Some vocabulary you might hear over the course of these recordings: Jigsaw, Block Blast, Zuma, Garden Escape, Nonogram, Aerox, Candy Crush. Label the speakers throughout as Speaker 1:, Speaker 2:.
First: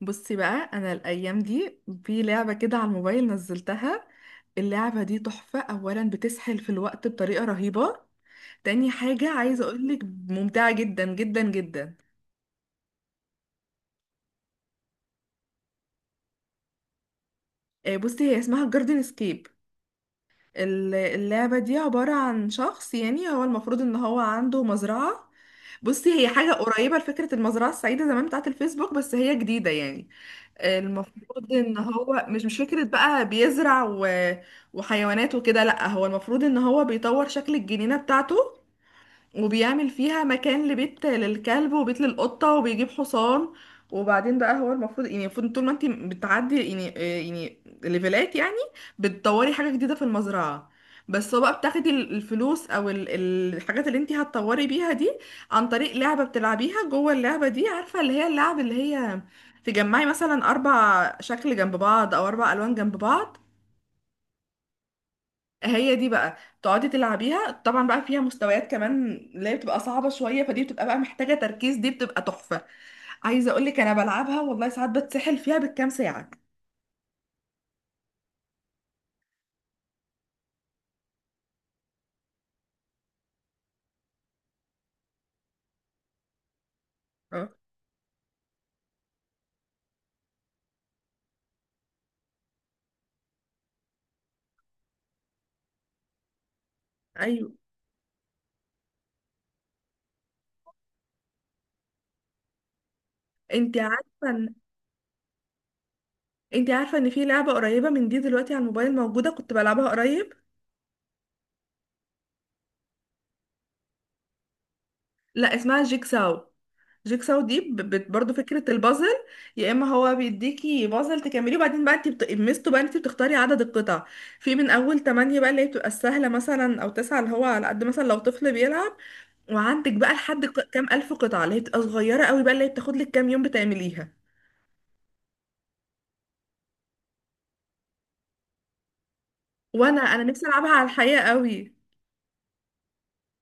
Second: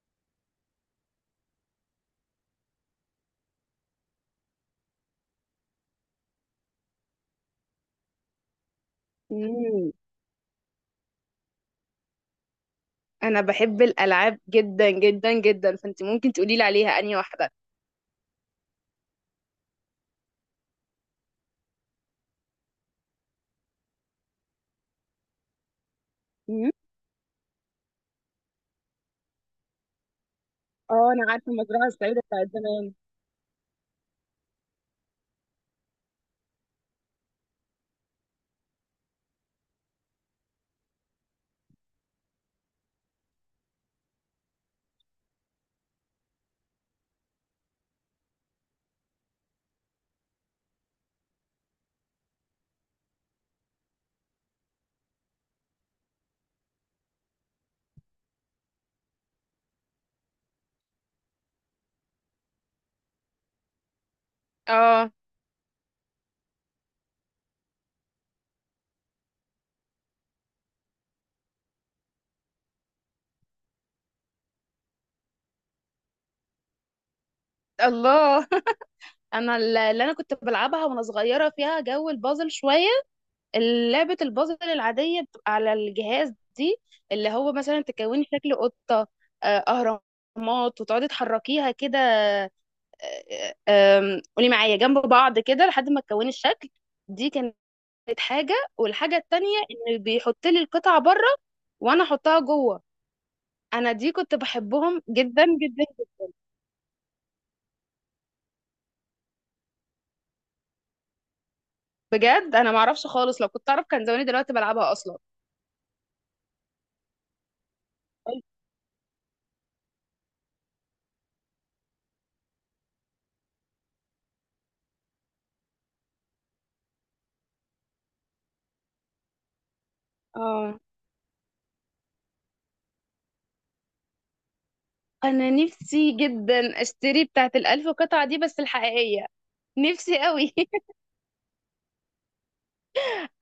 Speaker 1: بصي بقى انا الايام دي في لعبه كده على الموبايل نزلتها. اللعبه دي تحفه. اولا بتسحل في الوقت بطريقه رهيبه. تاني حاجه عايزه
Speaker 2: مم.
Speaker 1: اقولك، ممتعه جدا جدا جدا.
Speaker 2: انا بحب الالعاب جدا جدا جدا، فانت ممكن تقولي لي عليها انهي واحده؟
Speaker 1: آه، بصي هي اسمها جاردن اسكيب. اللعبه دي عباره عن شخص، يعني هو المفروض ان هو عنده مزرعه. بصي هي حاجه
Speaker 2: مم.
Speaker 1: قريبه لفكره المزرعه السعيده زمان بتاعه الفيسبوك، بس هي جديده يعني.
Speaker 2: اه، انا
Speaker 1: المفروض
Speaker 2: عارفه
Speaker 1: ان
Speaker 2: المزرعه السعيده
Speaker 1: هو مش
Speaker 2: بتاعت
Speaker 1: مش فكرة
Speaker 2: زمان.
Speaker 1: بقى بيزرع وحيوانات وكده. لا، هو المفروض ان هو بيطور شكل الجنينة بتاعته، وبيعمل فيها مكان لبيت للكلب وبيت للقطة وبيجيب حصان. وبعدين بقى هو المفروض، يعني المفروض طول ما انت بتعدي يعني، ليفلات يعني بتطوري حاجة جديدة في المزرعة. بس هو بقى بتاخدي الفلوس او الحاجات اللي انت هتطوري بيها دي عن طريق لعبة بتلعبيها جوه اللعبة دي. عارفة اللي هي اللعب اللي هي تجمعي مثلا اربع شكل جنب بعض او اربع الوان جنب بعض.
Speaker 2: اه.
Speaker 1: هي دي بقى تقعدي تلعبيها. طبعا بقى فيها مستويات كمان اللي هي بتبقى صعبة شوية، فدي بتبقى بقى محتاجة تركيز، دي بتبقى تحفة. عايزة اقولك انا بلعبها والله ساعات بتسحل فيها بالكام ساعة.
Speaker 2: الله. انا اللي انا كنت بلعبها وانا صغيره فيها جو البازل شويه. لعبه البازل العاديه بتبقى على الجهاز دي، اللي
Speaker 1: اه،
Speaker 2: هو مثلا تكوني شكل قطه، اهرامات وتقعدي تحركيها كده قولي معايا جنب بعض كده لحد ما تكوني الشكل. دي
Speaker 1: ايوه.
Speaker 2: كانت حاجة، والحاجة التانية ان بيحط لي القطعة بره وانا احطها جوه.
Speaker 1: انت
Speaker 2: انا
Speaker 1: عارفة
Speaker 2: دي كنت
Speaker 1: إن-
Speaker 2: بحبهم جدا جدا.
Speaker 1: انت عارفة ان في لعبة قريبة من دي دلوقتي على الموبايل موجودة كنت بلعبها قريب؟
Speaker 2: بجد، انا معرفش خالص، لو كنت اعرف كان زماني دلوقتي بلعبها اصلا.
Speaker 1: لا، اسمها جيكساو. جيكساو دي برضو فكرة البازل. يا اما هو بيديكي بازل تكمليه وبعدين بقى انت ميزته بقى انت بتختاري عدد القطع. في من اول 8 بقى اللي هي بتبقى السهلة مثلا، او 9 اللي هو على قد مثلا لو طفل بيلعب. وعندك بقى لحد
Speaker 2: اه،
Speaker 1: كام الف قطعة اللي هي بتبقى صغيرة قوي بقى اللي هي بتاخد لك كام يوم بتعمليها.
Speaker 2: انا نفسي جدا اشتري بتاعت الالف قطعة دي بس الحقيقية.
Speaker 1: وانا
Speaker 2: نفسي
Speaker 1: انا نفسي
Speaker 2: قوي.
Speaker 1: العبها على الحقيقة قوي.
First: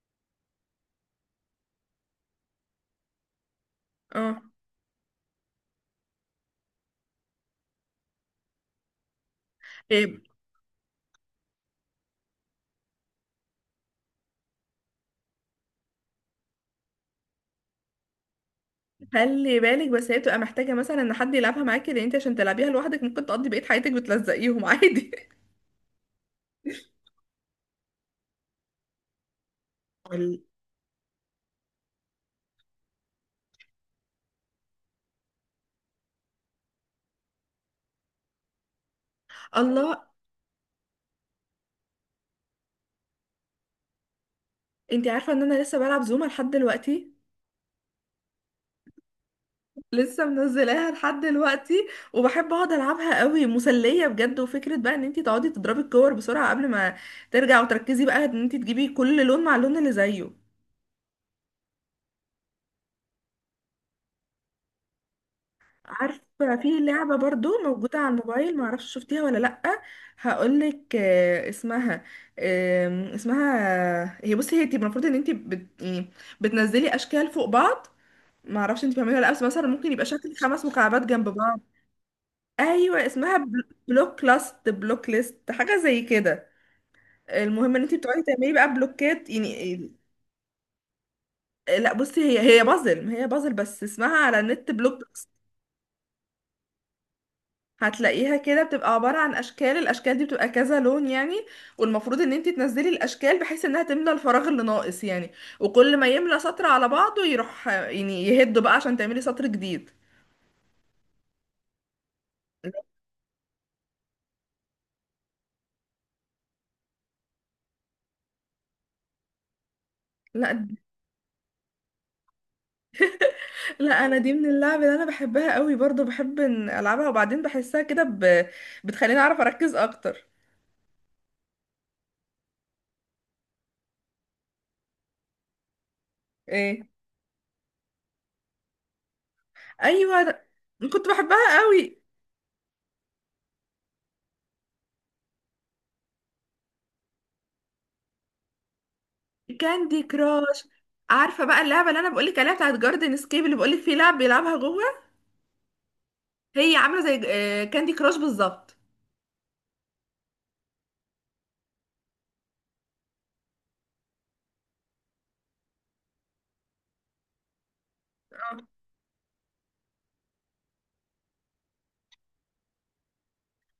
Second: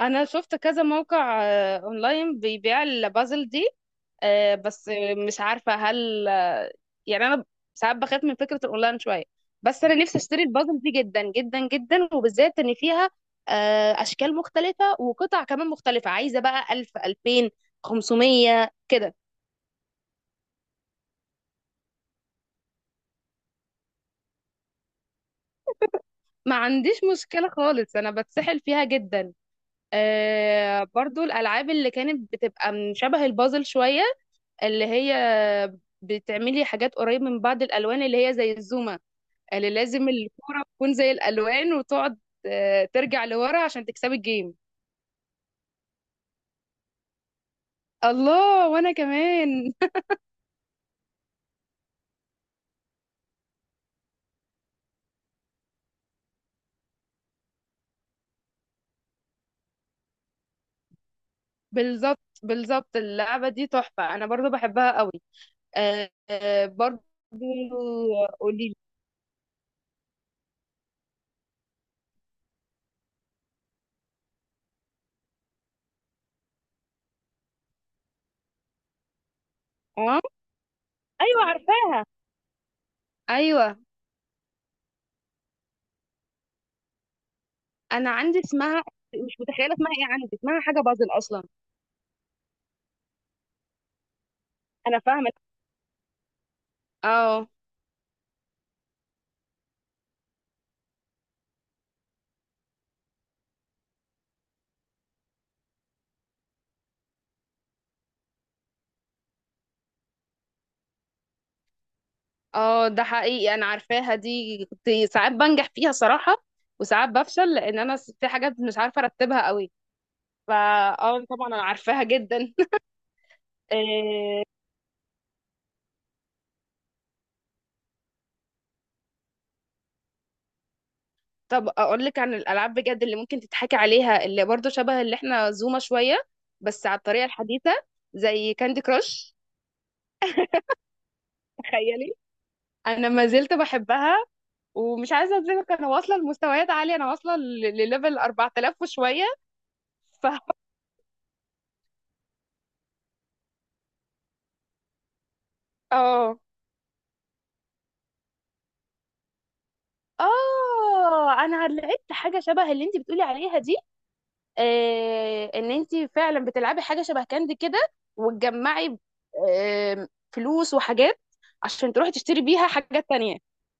Speaker 2: انا شفت كذا موقع اونلاين بيبيع البازل دي،
Speaker 1: اه،
Speaker 2: بس مش عارفه هل يعني انا ساعات بخاف من فكره الاونلاين شويه. بس انا نفسي
Speaker 1: إيه،
Speaker 2: اشتري البازل دي جدا جدا جدا، وبالذات ان فيها اشكال مختلفه وقطع كمان مختلفه، عايزه بقى 1000 2000 500 كده.
Speaker 1: خلي بالك، بس هي بتبقى محتاجة مثلا ان حد يلعبها معاكي، لان انت عشان تلعبيها لوحدك ممكن تقضي بقية حياتك بتلزقيهم عادي.
Speaker 2: ما عنديش مشكله خالص، انا بتسحل فيها جدا. برضو الالعاب اللي كانت بتبقى من شبه البازل شويه، اللي هي بتعملي حاجات قريب من بعض الالوان، اللي هي زي الزومه اللي
Speaker 1: الله.
Speaker 2: لازم الكوره تكون زي الالوان وتقعد ترجع لورا عشان تكسبي الجيم.
Speaker 1: انتي عارفة ان انا لسه بلعب زوما لحد دلوقتي؟
Speaker 2: الله، وانا كمان.
Speaker 1: لسه منزلاها لحد دلوقتي وبحب اقعد العبها قوي، مسلية بجد. وفكرة بقى ان انتي تقعدي تضربي الكور بسرعة قبل ما ترجع، وتركزي بقى ان انتي تجيبي كل لون مع اللون اللي زيه.
Speaker 2: بالظبط بالظبط، اللعبه دي تحفه، انا برضو بحبها قوي. آه
Speaker 1: عارفة في
Speaker 2: برضو.
Speaker 1: لعبة برضو موجودة على الموبايل
Speaker 2: قولي لي.
Speaker 1: معرفش شفتيها ولا لأ؟ هقولك، اسمها، اسمها، هي، بصي هي تبقى المفروض ان انتي يعني بتنزلي اشكال فوق بعض. معرفش انتي بتعمليها ولا لأ، بس مثلا ممكن يبقى
Speaker 2: اه،
Speaker 1: شكل خمس مكعبات جنب
Speaker 2: ايوه
Speaker 1: بعض.
Speaker 2: عارفاها.
Speaker 1: ايوه، اسمها
Speaker 2: ايوه،
Speaker 1: بلوك لاست، بلوك ليست، حاجه زي كده. المهم ان انت
Speaker 2: انا
Speaker 1: بتقعدي
Speaker 2: عندي
Speaker 1: تعملي بقى
Speaker 2: اسمها،
Speaker 1: بلوكات
Speaker 2: مش متخيله اسمها
Speaker 1: يعني.
Speaker 2: ايه، عندي اسمها حاجه بازل اصلا.
Speaker 1: لا بصي، هي بازل، ما هي بازل، بس اسمها على النت
Speaker 2: انا
Speaker 1: بلوك لاست.
Speaker 2: فاهمه. اه.
Speaker 1: هتلاقيها كده بتبقى عباره عن اشكال، الاشكال دي بتبقى كذا لون يعني. والمفروض ان انت تنزلي الاشكال بحيث انها تملى الفراغ اللي ناقص يعني، وكل ما يملى سطر على بعضه يروح يعني يهده بقى عشان تعملي سطر جديد.
Speaker 2: اه، ده حقيقي انا عارفاها دي. كنت ساعات بنجح فيها صراحة، وساعات بفشل، لان انا في حاجات مش عارفة ارتبها قوي. فا،
Speaker 1: لا
Speaker 2: اه طبعا انا عارفاها جدا.
Speaker 1: لا، انا دي
Speaker 2: إيه،
Speaker 1: من اللعب اللي انا بحبها قوي برضو. بحب إن العبها وبعدين بحسها كده بتخليني اعرف اركز اكتر.
Speaker 2: طب اقول لك عن الالعاب بجد اللي ممكن تتحكي عليها، اللي برضو شبه اللي احنا زومة شوية،
Speaker 1: ايه،
Speaker 2: بس على الطريقة الحديثة، زي كاندي كراش.
Speaker 1: ايوه. كنت بحبها قوي.
Speaker 2: تخيلي. انا ما زلت بحبها، ومش عايزة اظلمك، انا واصلة لمستويات عالية، انا واصلة لليفل 4000 وشوية.
Speaker 1: كاندي
Speaker 2: ف،
Speaker 1: كراش. عارفه بقى اللعبه اللي انا بقولك عليها بتاعت جاردن سكيب اللي بقولك في لعب بيلعبها جوه؟
Speaker 2: اه
Speaker 1: هي عامله زي كاندي كراش بالظبط.
Speaker 2: اه، انا لقيت حاجه شبه اللي انت بتقولي عليها دي. آه، ان انت فعلا بتلعبي حاجه شبه كاندي كده،
Speaker 1: آه.
Speaker 2: وتجمعي آه فلوس وحاجات عشان تروحي تشتري بيها حاجات تانية.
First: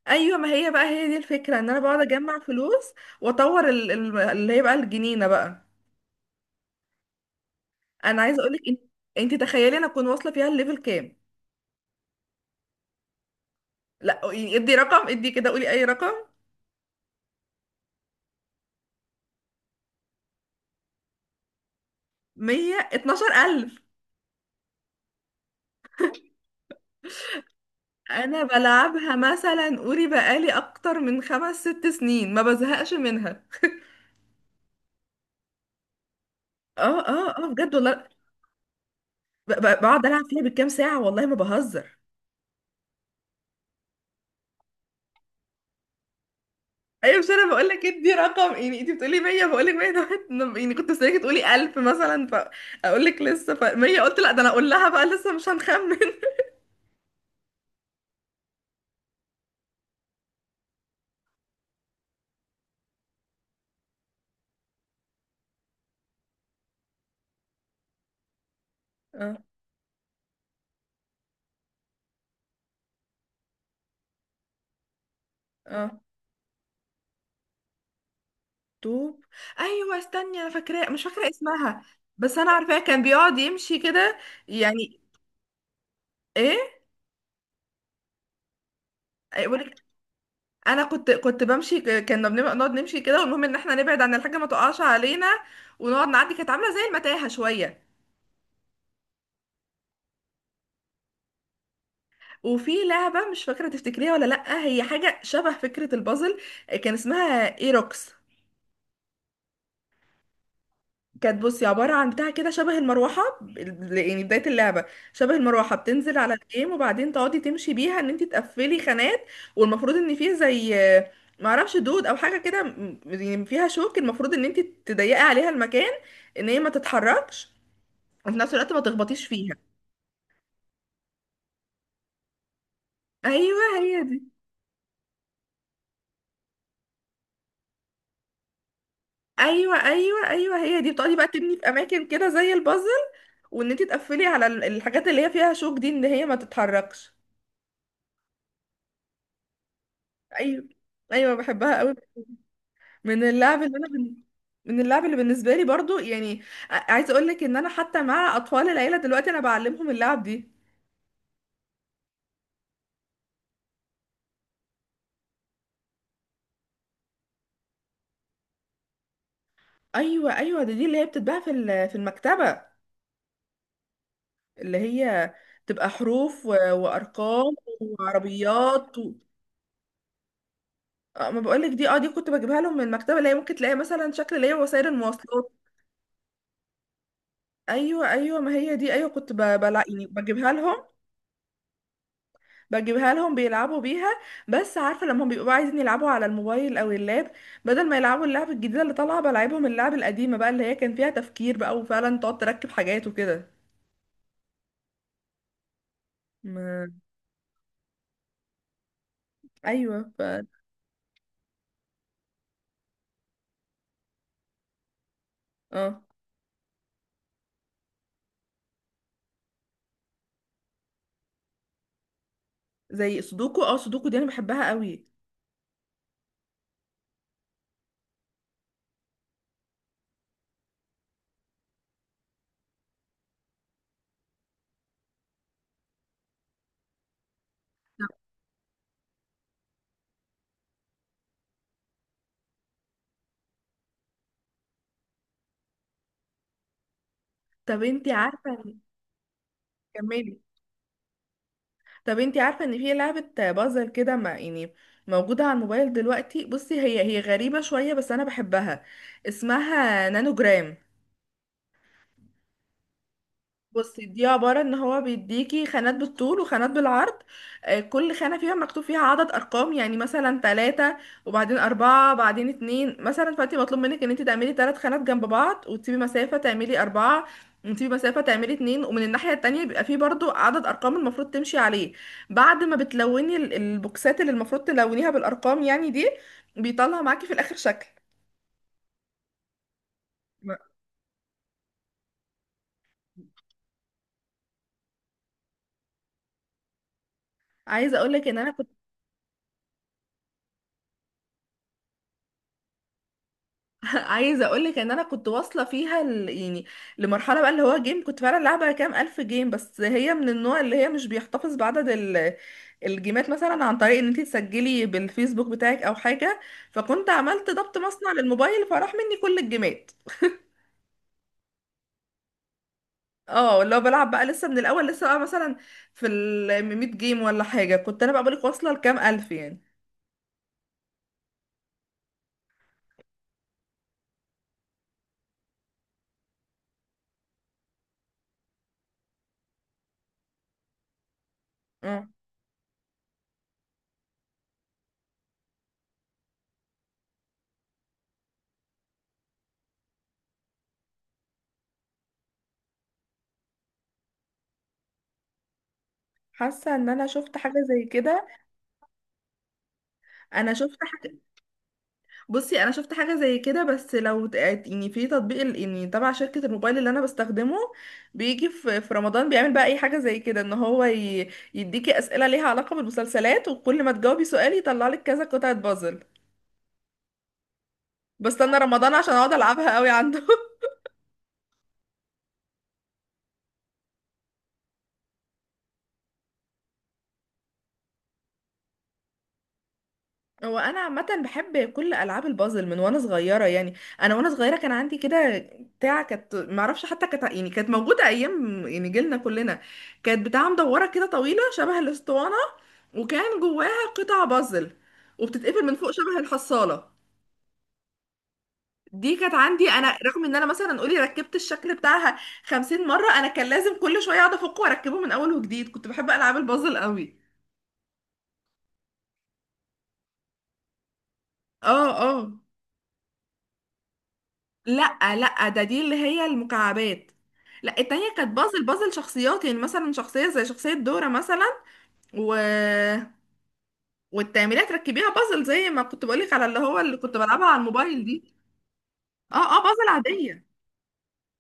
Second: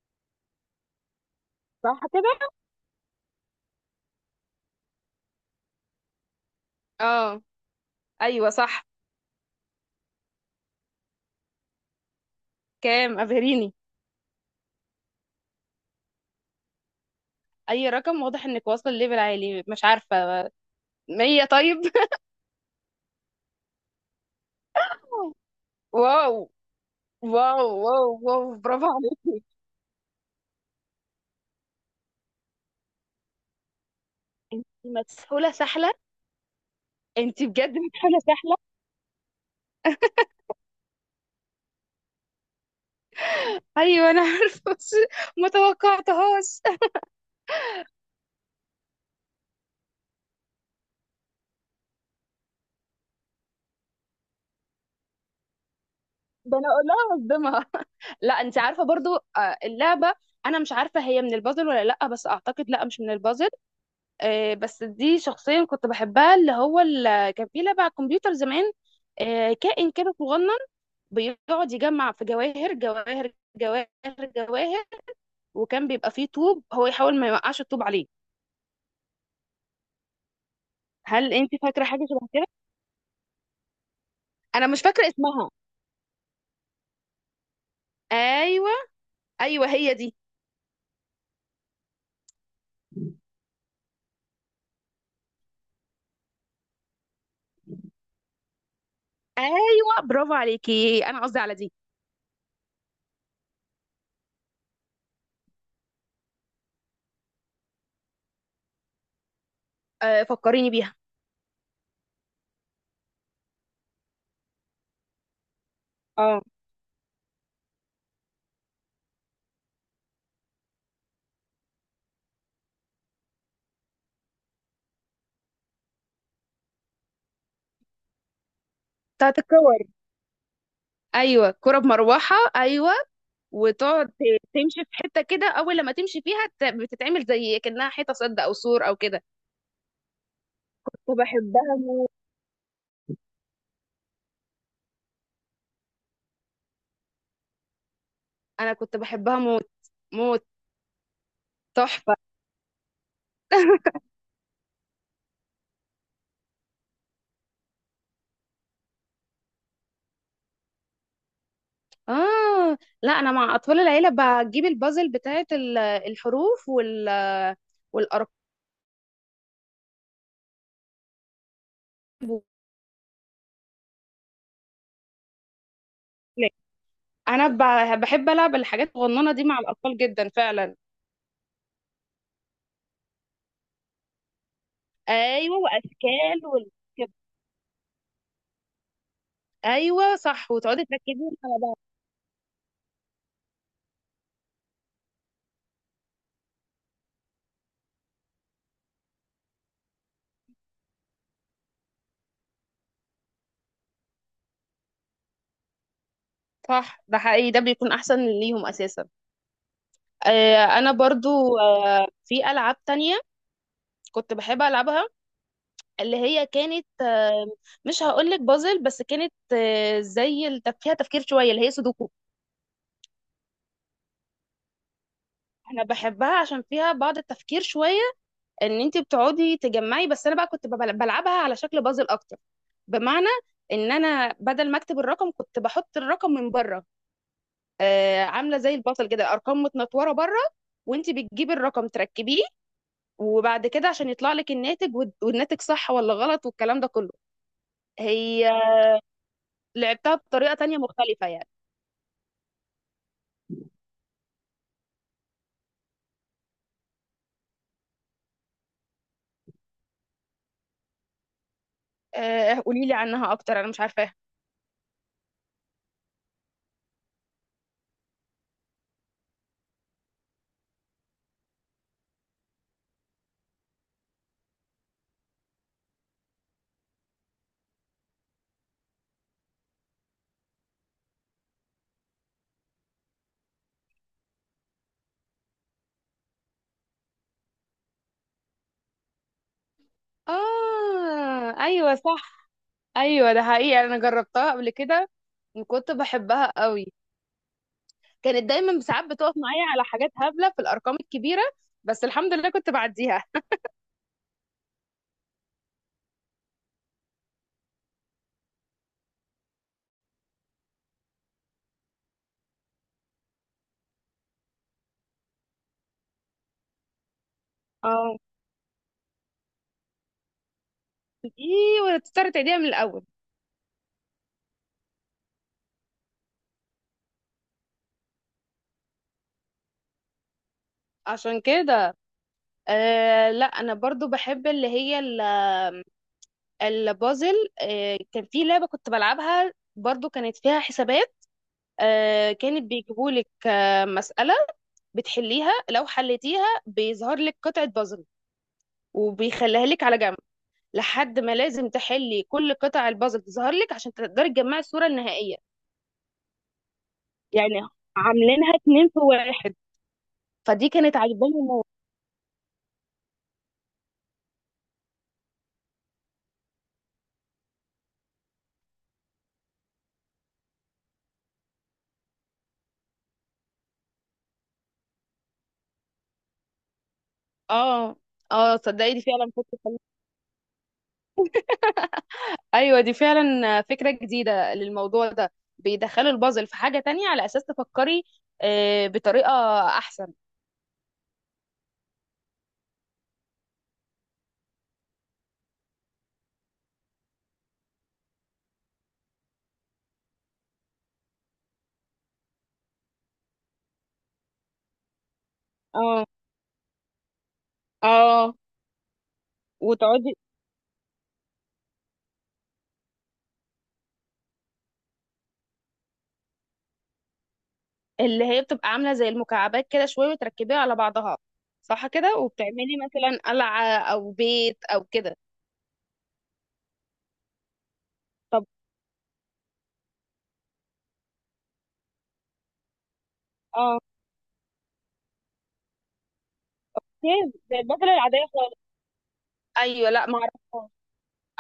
Speaker 1: ايوه ما هي بقى، هي دي الفكره، ان انا بقعد
Speaker 2: صح
Speaker 1: اجمع
Speaker 2: كده.
Speaker 1: فلوس واطور اللي هي بقى الجنينه بقى.
Speaker 2: اه،
Speaker 1: انا عايزه
Speaker 2: ايوه
Speaker 1: اقولك انت،
Speaker 2: صح.
Speaker 1: انت تخيلي انا اكون واصله فيها الليفل كام؟
Speaker 2: كام؟ ابهريني.
Speaker 1: لا، ادي رقم، ادي كده، قولي اي رقم.
Speaker 2: اي رقم، واضح انك واصله لليفل عالي، مش عارفه، 100 طيب؟
Speaker 1: 112,000.
Speaker 2: واو واو واو
Speaker 1: أنا
Speaker 2: واو، برافو
Speaker 1: بلعبها
Speaker 2: عليك.
Speaker 1: مثلا، قولي بقالي أكتر من خمس ست سنين ما بزهقش منها.
Speaker 2: انت مسحوله سحله.
Speaker 1: اه اه
Speaker 2: انت
Speaker 1: اه بجد
Speaker 2: بجد
Speaker 1: والله.
Speaker 2: مسحوله سحله.
Speaker 1: بقعد ألعب فيها بالكام ساعة والله ما بهزر.
Speaker 2: ايوه انا عارفه، بس ما توقعتهاش.
Speaker 1: أيوة، مش أنا بقول لك ادي رقم، يعني أنت بتقولي 100 بقول لك 100، ده يعني كنت مستنيكي تقولي 1000 مثلا فأقول لك لسه ف 100. قلت لا ده أنا أقول لها بقى لسه مش هنخمن.
Speaker 2: ده انا اقول لها اصدمها. لا، انت عارفه برضو اللعبه، انا مش عارفه هي من البازل ولا لا، بس اعتقد لا، مش من البازل. بس دي شخصيا كنت بحبها، اللي هو كان في لعبه على الكمبيوتر زمان،
Speaker 1: اه
Speaker 2: كائن كده صغنن بيقعد يجمع في جواهر جواهر جواهر جواهر، وكان
Speaker 1: اه،
Speaker 2: بيبقى فيه طوب هو يحاول ما يوقعش الطوب عليه.
Speaker 1: طوب. أيوة استني، أنا فاكرة مش فاكرة
Speaker 2: هل انت
Speaker 1: اسمها.
Speaker 2: فاكره حاجه شبه
Speaker 1: بس
Speaker 2: كده؟
Speaker 1: أنا عارفاه كان بيقعد يمشي كده
Speaker 2: انا مش
Speaker 1: يعني.
Speaker 2: فاكره اسمها.
Speaker 1: إيه،
Speaker 2: ايوه ايوه،
Speaker 1: يقول،
Speaker 2: هي دي.
Speaker 1: انا كنت بمشي، كنا بنبقى نقعد نمشي كده، والمهم ان احنا نبعد عن الحاجه ما تقعش علينا، ونقعد نعدي. كانت عامله زي المتاهه شويه.
Speaker 2: ايوه، برافو عليكي، انا قصدي على دي.
Speaker 1: وفي لعبه مش فاكره تفتكريها ولا لا، هي حاجه شبه فكره البازل، كان اسمها ايروكس.
Speaker 2: آه، فكريني بيها.
Speaker 1: كانت، بصي، عباره عن بتاع كده شبه المروحه. يعني بدايه اللعبه شبه المروحه بتنزل على
Speaker 2: اه.
Speaker 1: الجيم، وبعدين تقعدي تمشي بيها ان انت تقفلي خانات. والمفروض ان فيه زي، معرفش دود او حاجه كده، يعني فيها شوك، المفروض ان انت تضيقي عليها المكان، ان هي ما تتحركش، وفي نفس الوقت ما تخبطيش
Speaker 2: بتاعت
Speaker 1: فيها.
Speaker 2: الكور. ايوه، كرة بمروحة، ايوه.
Speaker 1: ايوه هي
Speaker 2: وتقعد
Speaker 1: دي.
Speaker 2: تمشي في حتة كده، اول لما تمشي فيها بتتعمل زي كأنها حيطة سد او سور او كده.
Speaker 1: ايوه ايوه ايوه، هي دي. بتقعدي
Speaker 2: كنت
Speaker 1: بقى تبني في
Speaker 2: بحبها
Speaker 1: اماكن
Speaker 2: موت.
Speaker 1: كده زي البازل، وان انت تقفلي على الحاجات اللي هي فيها شوك دي ان هي ما تتحركش.
Speaker 2: انا كنت بحبها موت موت.
Speaker 1: ايوه، ايوه بحبها قوي.
Speaker 2: تحفة.
Speaker 1: من اللعب اللي انا من اللعب اللي بالنسبه لي برضو يعني. عايزه اقول لك ان انا حتى مع اطفال العيله دلوقتي انا بعلمهم اللعب دي.
Speaker 2: اه لا، انا مع اطفال العيلة بجيب البازل بتاعت الحروف والارقام.
Speaker 1: ايوه، ايوه دي اللي هي بتتباع في المكتبه، اللي هي تبقى حروف
Speaker 2: انا
Speaker 1: وارقام
Speaker 2: بحب العب الحاجات
Speaker 1: وعربيات.
Speaker 2: الصغننة دي مع الاطفال جدا فعلا.
Speaker 1: اه ما بقولك دي، اه دي كنت بجيبها لهم من المكتبه، اللي هي ممكن تلاقي مثلا شكل اللي هي وسائل المواصلات.
Speaker 2: ايوه، واشكال والكده.
Speaker 1: ايوه ايوه ما هي دي. ايوه كنت بلا يعني
Speaker 2: ايوه صح،
Speaker 1: بجيبها لهم.
Speaker 2: وتقعدي تركزي على.
Speaker 1: بجيبها لهم بيلعبوا بيها. بس عارفه لما بيبقوا عايزين يلعبوا على الموبايل او اللاب، بدل ما يلعبوا اللعب الجديده اللي طالعه بلعبهم اللعب القديمه بقى اللي هي كان فيها تفكير بقى، وفعلا تقعد تركب حاجات وكده. ما،
Speaker 2: صح، ده حقيقي، ده بيكون احسن ليهم اساسا.
Speaker 1: ايوه، ف.
Speaker 2: آه انا برضو آه في العاب تانية كنت بحب العبها،
Speaker 1: اه،
Speaker 2: اللي هي كانت آه، مش هقولك بازل، بس كانت آه زي فيها تفكير شويه، اللي هي سودوكو.
Speaker 1: زي سودوكو. اه سودوكو دي انا بحبها قوي.
Speaker 2: انا بحبها عشان فيها بعض التفكير شويه، ان انت بتقعدي تجمعي، بس انا بقى كنت بلعبها على شكل بازل اكتر. بمعنى ان انا بدل ما اكتب الرقم، كنت بحط الرقم من بره، عامله زي البصل كده، ارقام متنطوره بره، وانت بتجيبي الرقم تركبيه، وبعد كده عشان يطلع لك الناتج والناتج صح ولا غلط والكلام ده كله.
Speaker 1: طب انتي
Speaker 2: هي
Speaker 1: عارفه.
Speaker 2: لعبتها
Speaker 1: كملي.
Speaker 2: بطريقه تانية مختلفه يعني.
Speaker 1: طب انتي عارفة ان في لعبة بازل كده ما يعني، موجودة على الموبايل دلوقتي؟ بصي، هي غريبة شوية بس انا بحبها. اسمها نانوجرام.
Speaker 2: قولي لي عنها اكتر، انا مش
Speaker 1: بصي
Speaker 2: عارفاها.
Speaker 1: دي عبارة ان هو بيديكي خانات بالطول وخانات بالعرض. كل خانة فيها مكتوب فيها عدد ارقام، يعني مثلا تلاتة وبعدين اربعة بعدين اتنين مثلا. فانت مطلوب منك ان انت تعملي تلات خانات جنب بعض وتسيبي مسافة تعملي اربعة، وتسيبي مسافة تعملي اتنين، ومن الناحية التانية بيبقى فيه برضو عدد ارقام المفروض تمشي عليه. بعد ما بتلوني البوكسات اللي المفروض تلونيها بالارقام يعني دي، بيطلع معاكي في الاخر شكل.
Speaker 2: اه ايوه صح. ايوه ده حقيقي، انا جربتها قبل كده وكنت بحبها قوي.
Speaker 1: عايزة اقولك ان
Speaker 2: كانت
Speaker 1: انا.
Speaker 2: دايما ساعات بتقف معايا على حاجات هبله في الارقام الكبيره، بس الحمد لله كنت بعديها.
Speaker 1: عايزه اقول لك ان انا كنت واصله فيها يعني لمرحله بقى اللي هو جيم، كنت فعلا لعبه كام الف جيم. بس هي من النوع اللي هي مش بيحتفظ بعدد الجيمات مثلا عن طريق ان انت تسجلي بالفيسبوك بتاعك او حاجه. فكنت عملت ضبط مصنع
Speaker 2: اه.
Speaker 1: للموبايل فراح مني كل الجيمات.
Speaker 2: ايه، وتضطر تعيديها من الاول؟
Speaker 1: اه اللي هو بلعب بقى لسه من الاول، لسه بقى مثلا في ال 100 جيم ولا حاجه، كنت انا بقى بقولك واصله لكام الف يعني.
Speaker 2: عشان كده. أه لا، انا برضو بحب اللي هي البازل. أه كان في لعبة كنت بلعبها برضو، كانت فيها حسابات،
Speaker 1: اه،
Speaker 2: أه كانت بيجيبولك أه مسألة بتحليها، لو حليتيها بيظهر لك قطعة بازل وبيخليها لك على جنب، لحد ما لازم تحلي كل قطع البازل تظهر لك عشان تقدري تجمعي الصورة النهائية.
Speaker 1: حاسه ان انا شفت حاجه
Speaker 2: يعني
Speaker 1: زي كده.
Speaker 2: عاملينها اتنين في واحد.
Speaker 1: انا
Speaker 2: فدي
Speaker 1: شفت
Speaker 2: كانت
Speaker 1: حاجه.
Speaker 2: عجباني موت.
Speaker 1: بصي انا شفت حاجه زي كده، بس لو يعني في تطبيق يعني تبع شركه الموبايل اللي انا بستخدمه، بيجي في رمضان بيعمل بقى اي حاجه زي كده، ان هو يديكي اسئله ليها علاقه بالمسلسلات وكل ما تجاوبي سؤال يطلع لك كذا قطعه بازل.
Speaker 2: اه. اه
Speaker 1: بستنى
Speaker 2: صدقي،
Speaker 1: رمضان
Speaker 2: دي
Speaker 1: عشان
Speaker 2: فعلا
Speaker 1: اقعد العبها
Speaker 2: فكرة.
Speaker 1: قوي عنده.
Speaker 2: ايوه دي فعلا فكره جديده للموضوع ده، بيدخلوا البازل في حاجه تانية على اساس تفكري بطريقه احسن.
Speaker 1: هو انا عامه بحب كل العاب البازل من وانا صغيره يعني. انا وانا صغيره كان عندي كده بتاع، كانت ما اعرفش حتى كانت، يعني كانت موجوده ايام يعني جيلنا كلنا. كانت بتاع مدوره كده طويله شبه الاسطوانه، وكان جواها قطع بازل، وبتتقفل من فوق
Speaker 2: اه.
Speaker 1: شبه الحصاله.
Speaker 2: اه
Speaker 1: دي كانت عندي انا.
Speaker 2: وتقعدي.
Speaker 1: رغم ان انا مثلا قولي ركبت الشكل بتاعها 50 مره، انا كان لازم كل شويه اقعد افكه واركبه من اول وجديد. كنت بحب العاب البازل قوي.
Speaker 2: اللي هي بتبقى عامله زي المكعبات كده شويه وتركبيها على بعضها. صح
Speaker 1: اه اه،
Speaker 2: كده، وبتعملي مثلا قلعه او بيت او
Speaker 1: لا
Speaker 2: كده.
Speaker 1: لا ده، دي اللي هي المكعبات. لا التانية كانت
Speaker 2: طب.
Speaker 1: بازل، بازل شخصيات يعني، مثلا شخصية زي شخصية دورة مثلا. و...
Speaker 2: اه.
Speaker 1: والتعميرية تركبيها بازل، زي ما كنت بقولك على اللي هو اللي كنت
Speaker 2: كيف؟
Speaker 1: بلعبها
Speaker 2: زي
Speaker 1: على
Speaker 2: البازل
Speaker 1: الموبايل دي.
Speaker 2: العاديه خالص.
Speaker 1: اه اه، بازل
Speaker 2: ايوه لا، ما
Speaker 1: عادية.
Speaker 2: اعرفهاش.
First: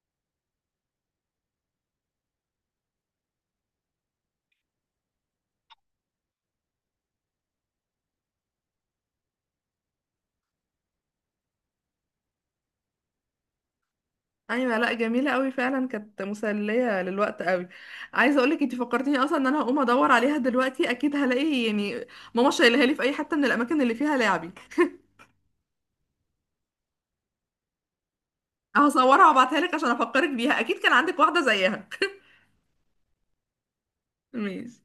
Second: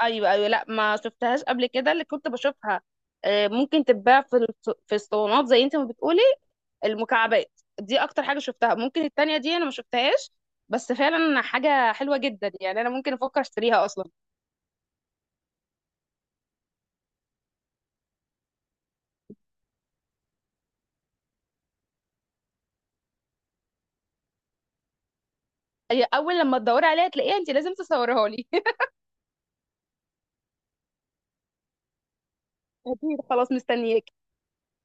Speaker 2: ايوه ايوه لا، ما شفتهاش قبل كده. اللي كنت بشوفها ممكن تتباع في في الصالونات زي انت ما بتقولي. المكعبات دي اكتر حاجه شفتها، ممكن التانية دي انا ما شفتهاش. بس فعلا حاجه حلوه جدا، يعني انا ممكن افكر اشتريها اصلا.
Speaker 1: ايوه، لا، جميلة قوي فعلا، كانت مسلية للوقت قوي. عايزة اقولك انت فكرتيني اصلا ان انا هقوم ادور عليها دلوقتي، اكيد هلاقي يعني ماما شايلها لي في اي حتة من الاماكن اللي فيها لعبي.
Speaker 2: هي اول لما تدوري عليها تلاقيها، انت لازم تصورها لي.
Speaker 1: هصورها وابعتها لك عشان افكرك بيها، اكيد كان عندك واحدة زيها.
Speaker 2: اكيد، خلاص مستنياك.
Speaker 1: ماشي.